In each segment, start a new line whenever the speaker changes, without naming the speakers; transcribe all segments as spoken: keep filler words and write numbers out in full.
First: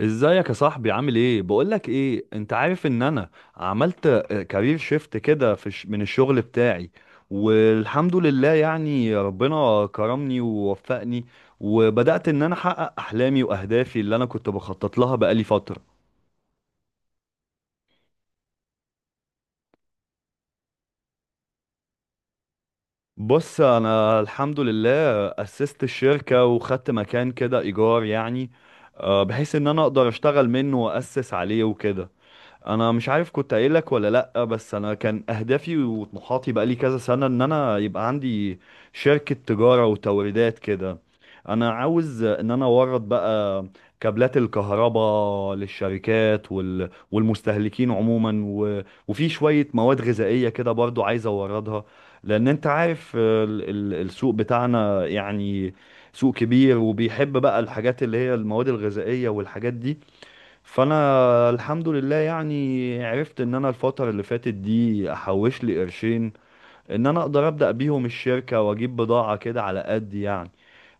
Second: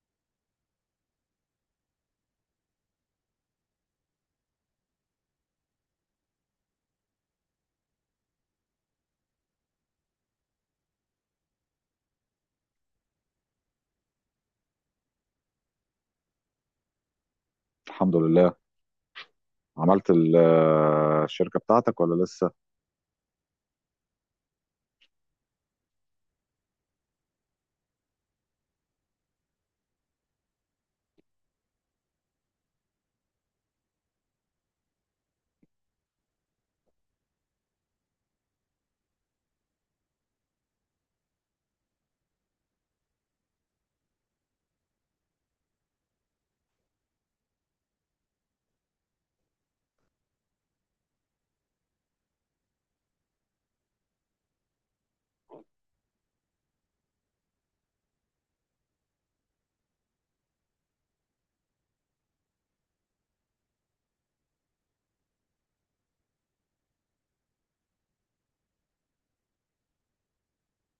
ازيك يا صاحبي؟ عامل ايه؟ بقولك ايه، انت عارف ان انا عملت كارير شيفت كده في الش- من الشغل بتاعي. والحمد لله يعني ربنا كرمني ووفقني، وبدأت ان انا احقق احلامي واهدافي اللي انا كنت بخطط لها بقالي فترة.
الحمد لله. عملت ال- الشركة بتاعتك ولا لسه؟
بص، انا الحمد لله اسست الشركة وخدت مكان كده ايجار، يعني آه، بحيث ان انا اقدر اشتغل منه واسس عليه وكده. انا مش عارف كنت قايل لك ولا لا، بس انا كان اهدافي وطموحاتي بقالي كذا سنة ان انا يبقى عندي شركة تجارة وتوريدات كده. انا عاوز ان انا اورد بقى كابلات الكهرباء للشركات وال... والمستهلكين عموما و... وفي شوية مواد غذائية كده برضو عايز اوردها. لان انت عارف ال... ال... السوق بتاعنا، يعني سوق كبير وبيحب بقى الحاجات اللي هي المواد الغذائية والحاجات دي. فانا الحمد لله يعني عرفت ان انا الفترة اللي فاتت دي احوش لي قرشين، ان انا اقدر ابدأ بيهم الشركة واجيب بضاعة كده على قد يعني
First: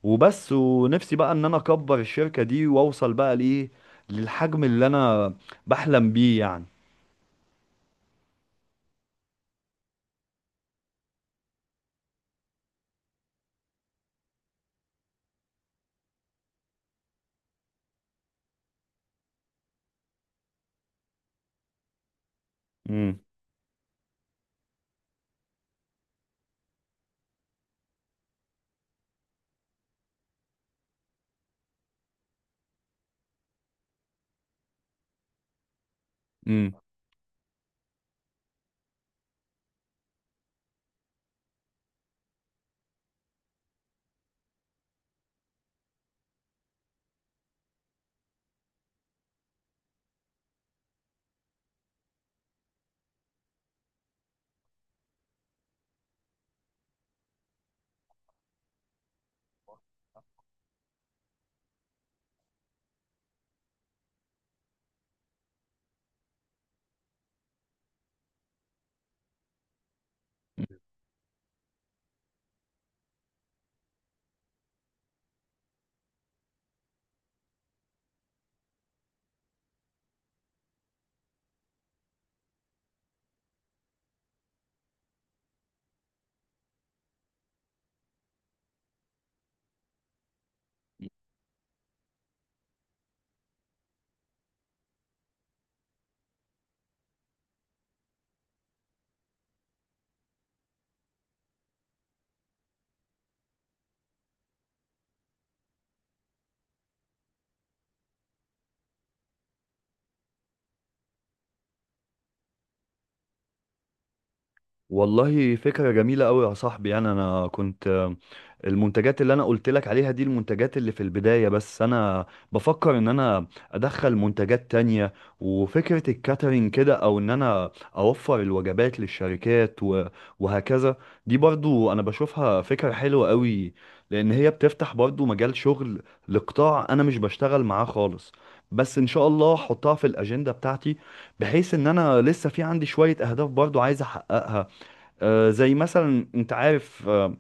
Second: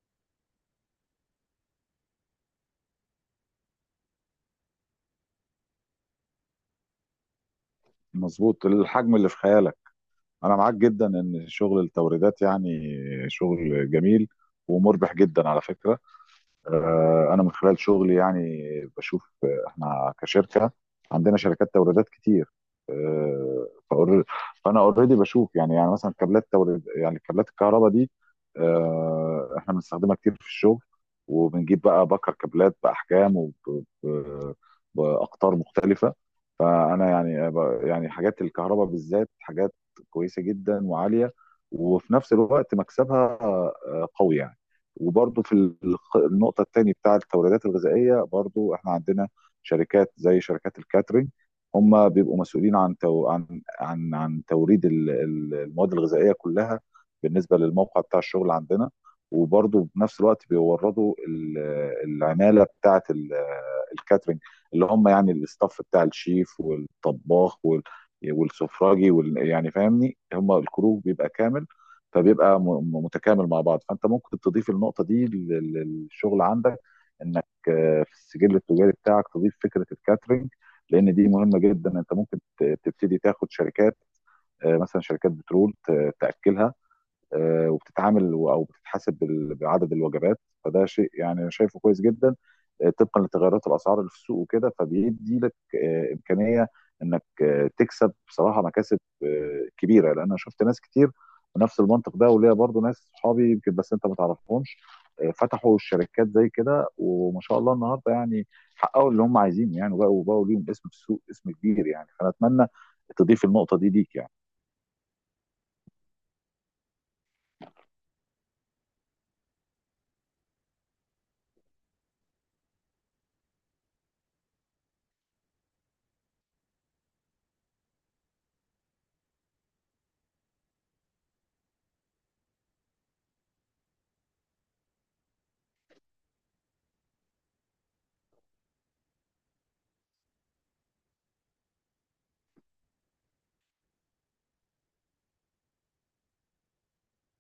وبس. ونفسي بقى ان انا اكبر الشركة دي واوصل بقى لايه، للحجم اللي انا بحلم بيه يعني.
مظبوط، الحجم اللي في خيالك. انا معاك جدا ان شغل التوريدات يعني شغل جميل ومربح جدا على فكرة. آه، انا من خلال شغلي يعني بشوف، آه، احنا كشركه عندنا شركات توريدات كتير.
امم،
آه، فأور- فانا اوريدي بشوف يعني يعني مثلا كابلات توريد، يعني كابلات الكهرباء دي. آه، احنا بنستخدمها كتير في الشغل، وبنجيب بقى بكر كابلات باحجام وباقطار مختلفه.
امم.
فانا يعني ب- يعني حاجات الكهرباء بالذات حاجات كويسه جدا وعاليه، وفي نفس الوقت مكسبها آه، قوي يعني. وبرضو في الخ- النقطة التانية بتاع التوريدات الغذائية، برضو احنا عندنا شركات زي شركات الكاترينج. هم بيبقوا مسؤولين عن تو... عن عن عن توريد ال- ال- المواد الغذائية كلها بالنسبة للموقع بتاع الشغل عندنا. وبرضو بنفس الوقت بيوردوا ال- العمالة بتاعة ال- الكاترينج، اللي هم يعني الاستاف بتاع الشيف والطباخ وال... والسفراجي وال... يعني فاهمني، هم الكروب بيبقى كامل. فبيبقى م- م- متكامل مع بعض. فانت ممكن تضيف النقطه دي لل- للشغل عندك، انك آه، في السجل التجاري بتاعك تضيف فكره الكاترينج، لان دي مهمه جدا. انت ممكن ت- تبتدي تاخد شركات، آه، مثلا شركات بترول ت- تاكلها. آه، وبتتعامل و- او بتتحاسب بال- بعدد الوجبات. فده شيء يعني انا شايفه كويس جدا، آه، طبقا لتغيرات الاسعار اللي في السوق وكده، فبيدي لك آه، امكانيه انك آه، تكسب بصراحه مكاسب آه، كبيره، لان انا شفت ناس كتير بنفس المنطق ده. وليا برضو ناس صحابي يمكن بس انت ما تعرفهمش، آه، فتحوا الشركات زي كده، وما شاء الله النهارده يعني حققوا اللي هم عايزينه يعني، وبقوا بقوا ليهم اسم في السوق، اسم كبير يعني. فانا اتمنى تضيف النقطه دي ليك يعني.
والله فكرة جميلة أوي يا صاحبي، يعني أنا كنت آه، المنتجات اللي أنا قلت لك عليها دي المنتجات اللي في البداية، بس أنا بفكر إن أنا أدخل منتجات تانية. وفكرة الكاترينج كده، أو إن أنا أوفر الوجبات للشركات و- وهكذا. دي برضو أنا بشوفها فكرة حلوة أوي، لأن هي بتفتح برضو مجال شغل لقطاع أنا مش بشتغل معاه خالص. بس إن شاء الله أحطها في الأجندة بتاعتي، بحيث إن أنا لسه في عندي شوية أهداف برضو عايز أحققها. آه، زي مثلا انت عارف، آه،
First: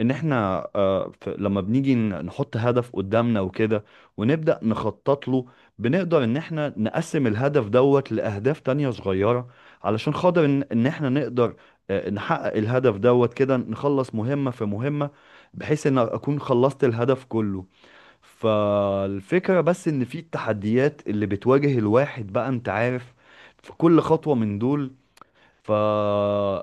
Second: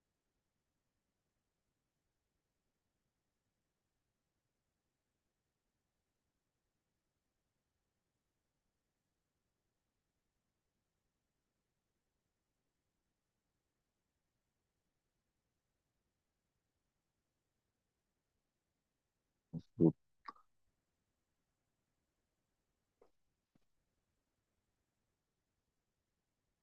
ان احنا، آه، ف- لما بنيجي ن- نحط هدف قدامنا وكده ونبدأ نخطط له، بنقدر ان احنا نقسم الهدف دوت لأهداف تانية صغيرة، علشان خاطر ان ان احنا نقدر آه، نحقق الهدف دوت كده، نخلص مهمة في مهمة، بحيث ان اكون خلصت الهدف كله. فالفكرة بس ان في التحديات اللي بتواجه الواحد بقى، انت عارف، في كل خطوة من دول، ف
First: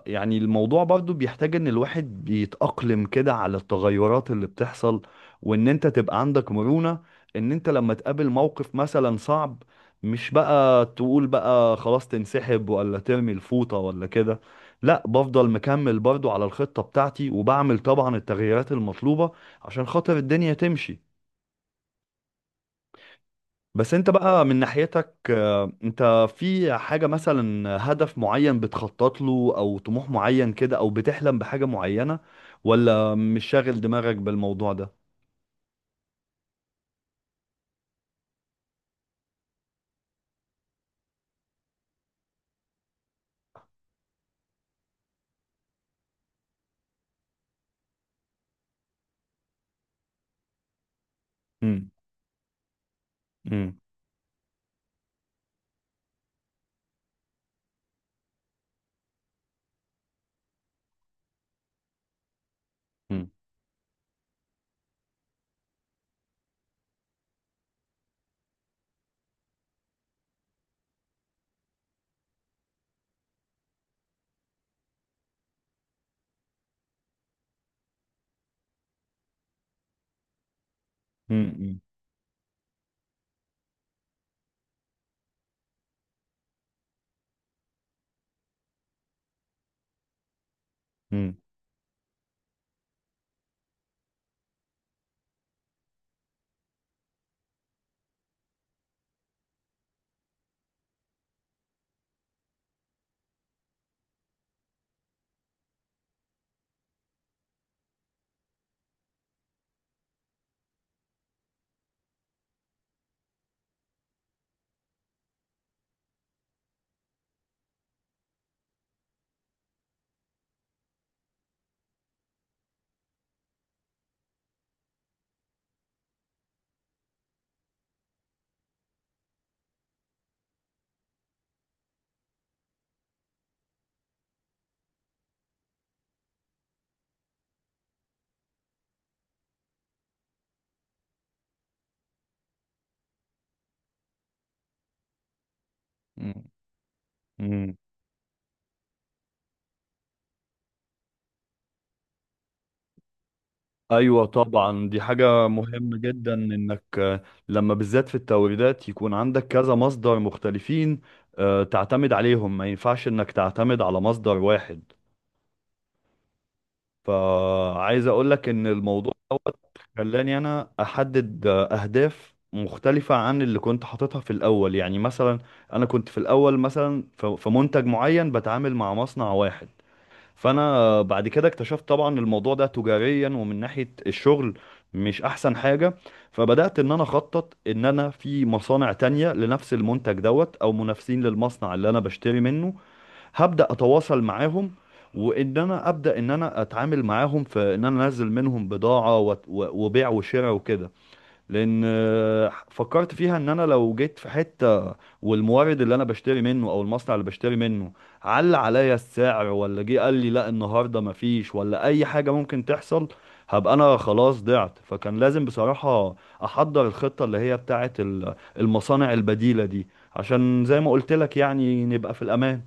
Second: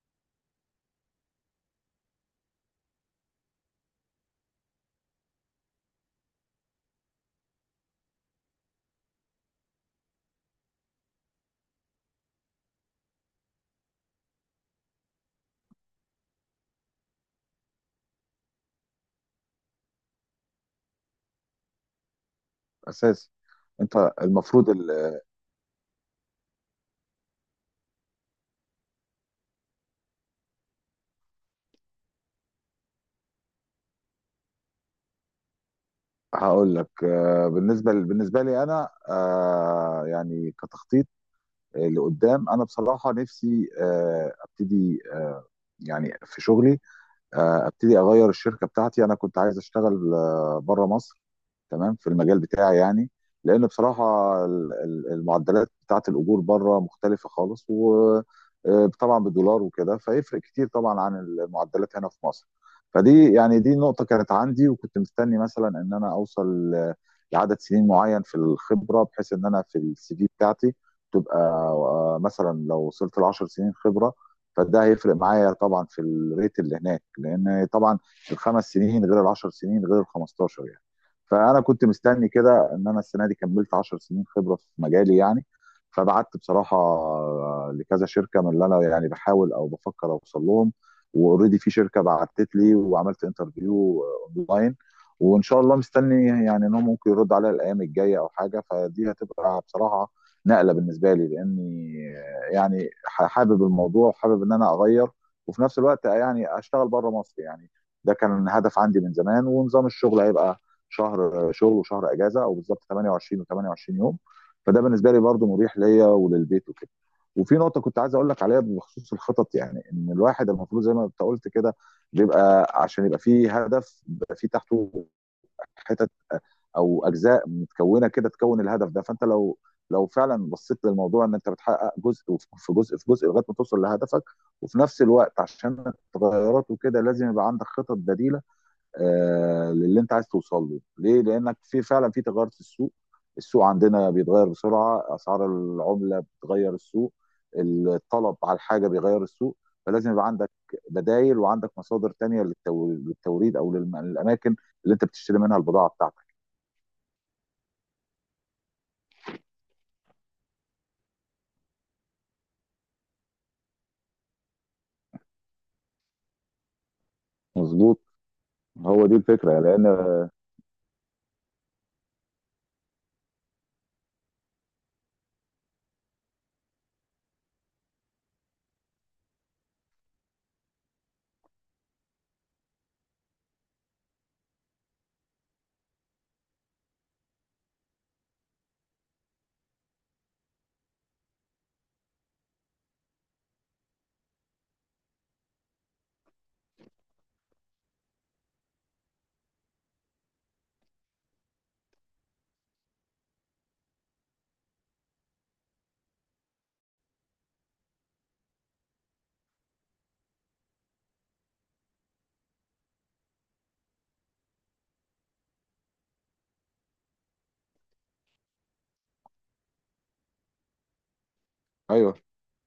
يعني الموضوع برضو بيحتاج ان الواحد بيتأقلم كده على التغيرات اللي بتحصل، وان انت تبقى عندك مرونة، ان انت لما تقابل موقف مثلا صعب، مش بقى تقول بقى خلاص تنسحب ولا ترمي الفوطة ولا كده. لا، بفضل مكمل برضو على الخطة بتاعتي، وبعمل طبعا التغييرات المطلوبة عشان خاطر الدنيا تمشي.
اساسي.
بس
انت
انت بقى من
المفروض...
ناحيتك، آه، انت في حاجة مثلا هدف معين بتخطط له او طموح معين كده او بتحلم بحاجة معينة، ولا مش شاغل دماغك بالموضوع ده؟
هقول لك، آه، بالنسبه بالنسبه لي انا، آه، يعني كتخطيط لقدام، انا بصراحه نفسي آه، ابتدي آه، يعني في شغلي آه، ابتدي اغير الشركه بتاعتي. انا كنت عايز اشتغل آه، بره مصر،
مم.
تمام، في المجال بتاعي يعني. لان
مم.
بصراحه ال- ال- المعدلات بتاعت الاجور بره مختلفه خالص، وطبعا بالدولار وكده، فيفرق كتير طبعا عن المعدلات هنا في مصر.
مم.
فدي يعني دي نقطه كانت عندي، وكنت مستني مثلا ان انا اوصل ل- لعدد سنين معين في الخبره، بحيث ان انا في السي في بتاعتي تبقى آه، مثلا لو وصلت ل عشر سنين خبره، فده هيفرق معايا طبعا في الريت اللي هناك، لان طبعا الخمس سنين غير العشر سنين غير ال خمستاشر يعني. فانا
مم.
كنت مستني كده ان انا السنه دي كملت عشر سنين خبره في مجالي يعني. فبعت بصراحه لكذا شركه من اللي انا يعني بحاول او بفكر اوصل لهم،
مم.
واوريدي في شركه بعتت لي وعملت انترفيو اونلاين. وان شاء الله مستني يعني انهم ممكن يردوا عليا الايام الجايه او حاجه. فدي هتبقى بصراحه نقله بالنسبه لي، لاني يعني ح- حابب الموضوع، وحابب ان انا اغير، وفي نفس الوقت يعني اشتغل بره مصر يعني. ده كان هدف عندي من زمان. ونظام الشغل هيبقى شهر شغل وشهر اجازه، او بالظبط ثمانية وعشرين و28 يوم، فده بالنسبه لي برضو مريح ليا وللبيت وكده. وفي نقطه كنت عايز اقول لك عليها بخصوص الخطط يعني، ان الواحد المفروض زي ما انت قلت كده، بيبقى عشان يبقى فيه هدف، بيبقى فيه تحته حتت او اجزاء متكونه كده تكون الهدف ده. فانت لو لو فعلا بصيت للموضوع، ان انت بتحقق جزء في جزء في جزء لغايه ما توصل لهدفك. وفي نفس الوقت عشان التغيرات وكده، لازم يبقى عندك خطط بديله آه للي انت عايز توصل له ليه، لانك في فعلا في تغير في السوق. السوق عندنا بيتغير بسرعه، اسعار العمله
مم.
بتغير السوق،
مم.
الطلب على الحاجه بيغير السوق. فلازم يبقى عندك بدايل، وعندك مصادر تانية للتو- للتوريد، او للم-
ايوه،
للاماكن
طبعا
اللي
دي
انت بتشتري
حاجة
منها البضاعه
مهمة
بتاعتك.
جدا انك، آه، لما بالذات في التوريدات، يكون عندك كذا مصدر مختلفين آه، تعتمد عليهم، ما ينفعش انك تعتمد على مصدر واحد.
مظبوط.
فعايز اقولك ان
هو
الموضوع
دي الفكره لان...
خلاني انا احدد اهداف مختلفة عن اللي كنت حاططها في الاول. يعني مثلا انا كنت في الاول مثلا ف- في منتج معين بتعامل مع مصنع واحد، فانا بعد كده اكتشفت طبعا الموضوع ده تجاريا ومن ناحية الشغل مش احسن حاجة. فبدأت ان انا اخطط ان انا في مصانع تانية لنفس المنتج دوت او منافسين للمصنع اللي انا بشتري منه، هبدأ اتواصل معاهم. وان انا ابدا ان انا اتعامل معاهم في ان انا انزل منهم بضاعه، وت- و- وبيع وشراء وكده. لان آه، فكرت فيها ان انا لو جيت في حته والمورد اللي انا بشتري منه او المصنع اللي بشتري منه على عليا السعر، ولا جه قال لي لا النهارده مفيش، ولا اي حاجه ممكن تحصل، هبقى انا خلاص ضعت. فكان لازم بصراحه احضر الخطه اللي هي بتاعه ال- المصانع البديله دي، عشان زي ما قلت لك يعني نبقى
ايوه،
في الامان.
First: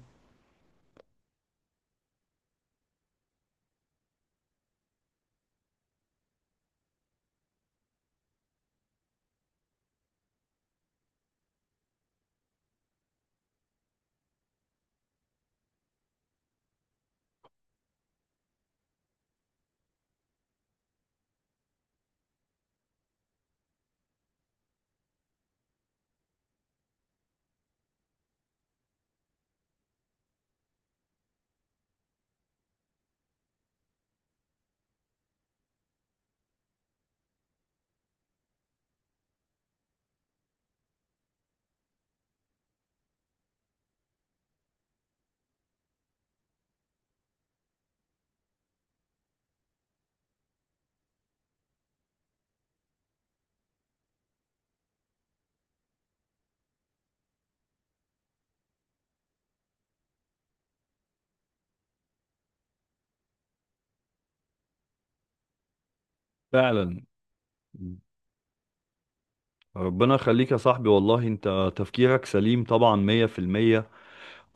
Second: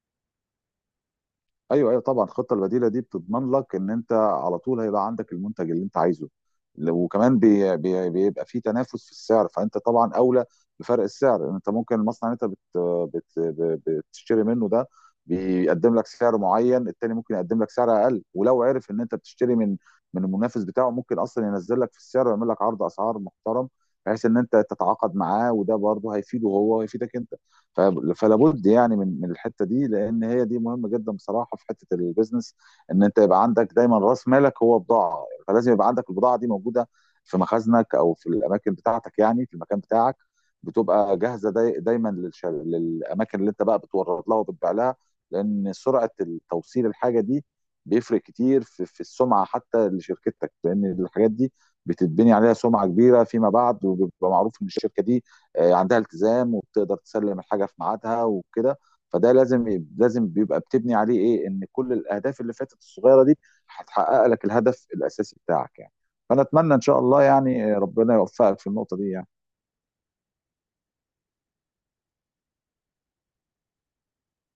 ايوه، ايوه، طبعا الخطه البديله دي بتضمن لك ان انت على طول هيبقى عندك المنتج اللي انت عايزه، لو- وكمان بي بي بيبقى في تنافس في السعر، فانت طبعا اولى بفرق السعر. انت ممكن المصنع اللي انت بت بت ب- بتشتري منه ده بيقدم لك سعر معين، التاني ممكن يقدم لك سعر اقل، ولو عرف ان انت بتشتري من من المنافس بتاعه، ممكن اصلا ينزل لك في السعر ويعمل لك عرض اسعار محترم، بحيث ان انت تتعاقد معاه. وده برضه هيفيده هو ويفيدك انت. ف- فلا بد يعني من من الحته دي، لان هي دي مهمه جدا بصراحه في حته البيزنس، ان انت يبقى عندك دايما راس مالك هو بضاعه. فلازم يبقى عندك البضاعه دي موجوده في مخازنك او في الاماكن بتاعتك، يعني في المكان بتاعك، بتبقى جاهزه داي دايما للش- للاماكن اللي انت بقى بتورد لها وبتبيع لها. لان سرعه التوصيل، الحاجه دي بيفرق كتير في, في السمعه حتى لشركتك، لان الحاجات دي بتتبني عليها سمعه كبيره فيما بعد. وبيبقى معروف ان الشركه دي آه، عندها التزام، وبتقدر تسلم الحاجه في ميعادها وكده. فده لازم لازم بيبقى بتبني عليه ايه، ان كل الاهداف اللي فاتت الصغيره دي هتحقق لك الهدف الاساسي بتاعك يعني. فانا اتمنى ان شاء
فعلا.
الله يعني ربنا يوفقك في النقطه دي يعني.
ربنا يخليك يا صاحبي، والله انت تفكيرك سليم طبعا مية في المية.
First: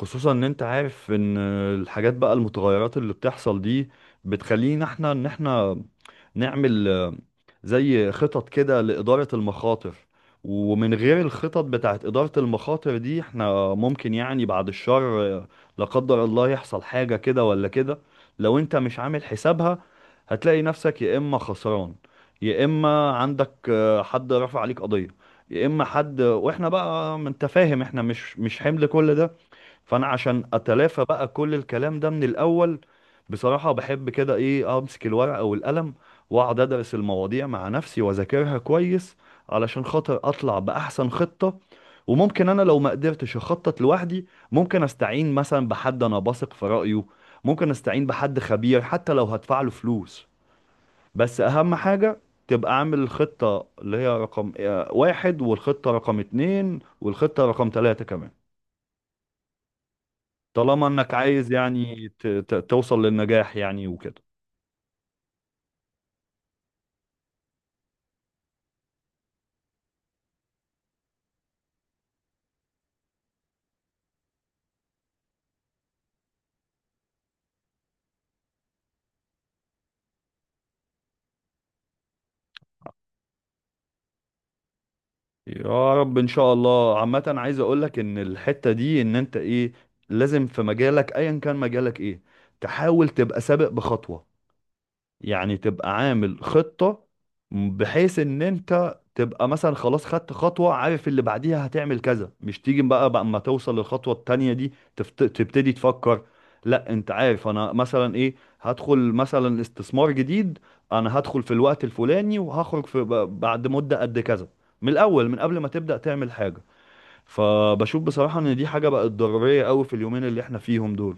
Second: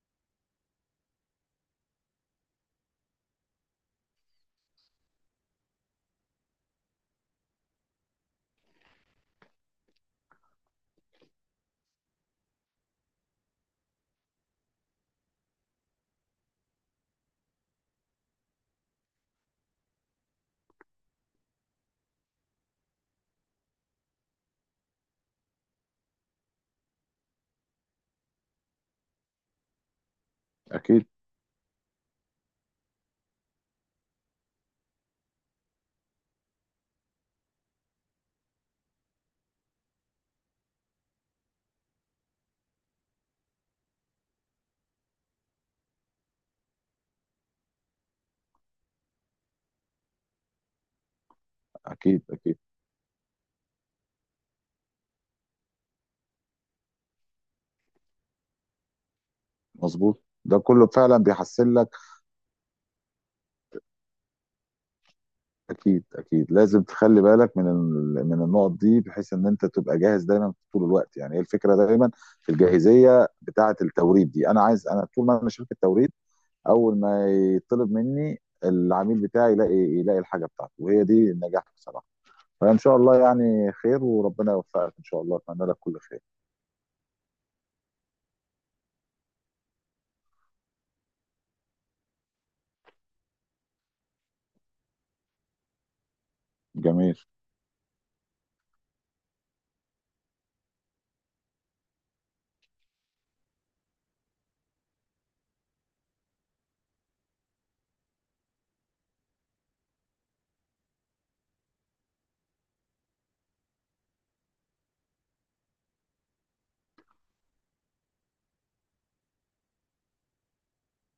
خصوصا ان انت عارف ان الحاجات بقى، المتغيرات اللي بتحصل دي، بتخلينا احنا ان احنا نعمل آه، زي خطط كده لإدارة المخاطر. ومن غير الخطط بتاعت إدارة المخاطر دي، احنا ممكن يعني بعد الشر، آه، لا قدر الله، يحصل حاجة كده ولا كده. لو انت مش عامل حسابها، هتلاقي نفسك يا إما خسران، يا إما عندك آه، حد رفع عليك قضية، يا إما حد، واحنا بقى ما انت فاهم احنا مش مش حمل كل ده. فانا عشان اتلافى
اكيد.
بقى كل الكلام ده من الاول، بصراحة بحب كده ايه، امسك الورقة والقلم واقعد ادرس المواضيع مع نفسي واذاكرها كويس، علشان خاطر اطلع باحسن خطة. وممكن انا لو ما قدرتش اخطط لوحدي، ممكن استعين مثلا بحد انا بثق في رأيه، ممكن استعين بحد خبير حتى لو هدفع له فلوس. بس اهم حاجة
اكيد، اكيد.
تبقى عامل الخطة اللي هي رقم آه، واحد، والخطة رقم اتنين، والخطة رقم تلاتة كمان.
مظبوط، ده
طالما
كله
انك
فعلا
عايز
بيحسن لك.
يعني ت- ت- توصل للنجاح يعني وكده.
اكيد، اكيد، لازم تخلي بالك من ال- من النقط دي، بحيث ان انت تبقى جاهز دايما طول الوقت يعني. هي الفكره دايما في الجاهزيه بتاعه التوريد دي، انا عايز، انا طول ما انا شركه توريد، اول ما يطلب مني العميل بتاعي يلاقي يلاقي الحاجه بتاعته، وهي دي النجاح بصراحه. فان شاء الله يعني خير، وربنا يوفقك ان شاء الله، اتمنى لك
يا
كل
رب
خير.
ان شاء الله. عامة، عايز اقولك ان الحتة دي ان انت ايه، لازم في مجالك ايا كان مجالك ايه، تحاول تبقى سابق بخطوة، يعني تبقى عامل خطة،
جميل.
بحيث ان انت تبقى مثلا خلاص خدت خطوة، عارف اللي بعديها هتعمل كذا، مش تيجي بقى بقى اما توصل للخطوة التانية دي تفت... تبتدي تفكر. لا، انت عارف انا مثلا ايه، هدخل مثلا استثمار جديد، انا هدخل في الوقت الفلاني وهخرج في ب- بعد مدة قد كذا، من الاول، من قبل ما تبدأ تعمل حاجة. فبشوف بصراحة ان دي حاجة بقت ضرورية قوي في اليومين اللي احنا فيهم دول.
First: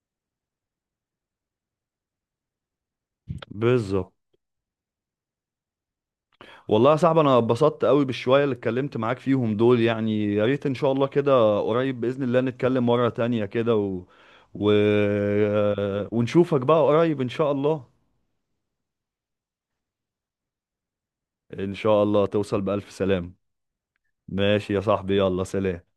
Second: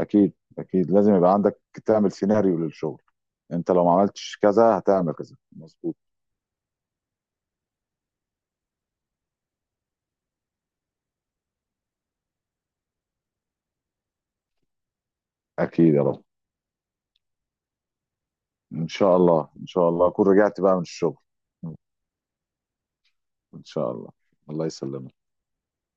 اكيد، اكيد، لازم يبقى عندك تعمل سيناريو للشغل. انت لو ما
بالظبط.
عملتش كذا هتعمل كذا، مظبوط.
والله يا صاحبي انا اتبسطت قوي بالشويه اللي اتكلمت معاك فيهم دول، يعني يا ريت ان شاء الله كده قريب باذن الله نتكلم مره تانية كده و... و...
اكيد. يا رب
ونشوفك بقى قريب ان شاء الله.
ان شاء الله. ان شاء الله اكون رجعت بقى من الشغل.
ان شاء الله توصل بألف سلام.
ان شاء الله. الله
ماشي يا
يسلمك.
صاحبي، يلا سلام.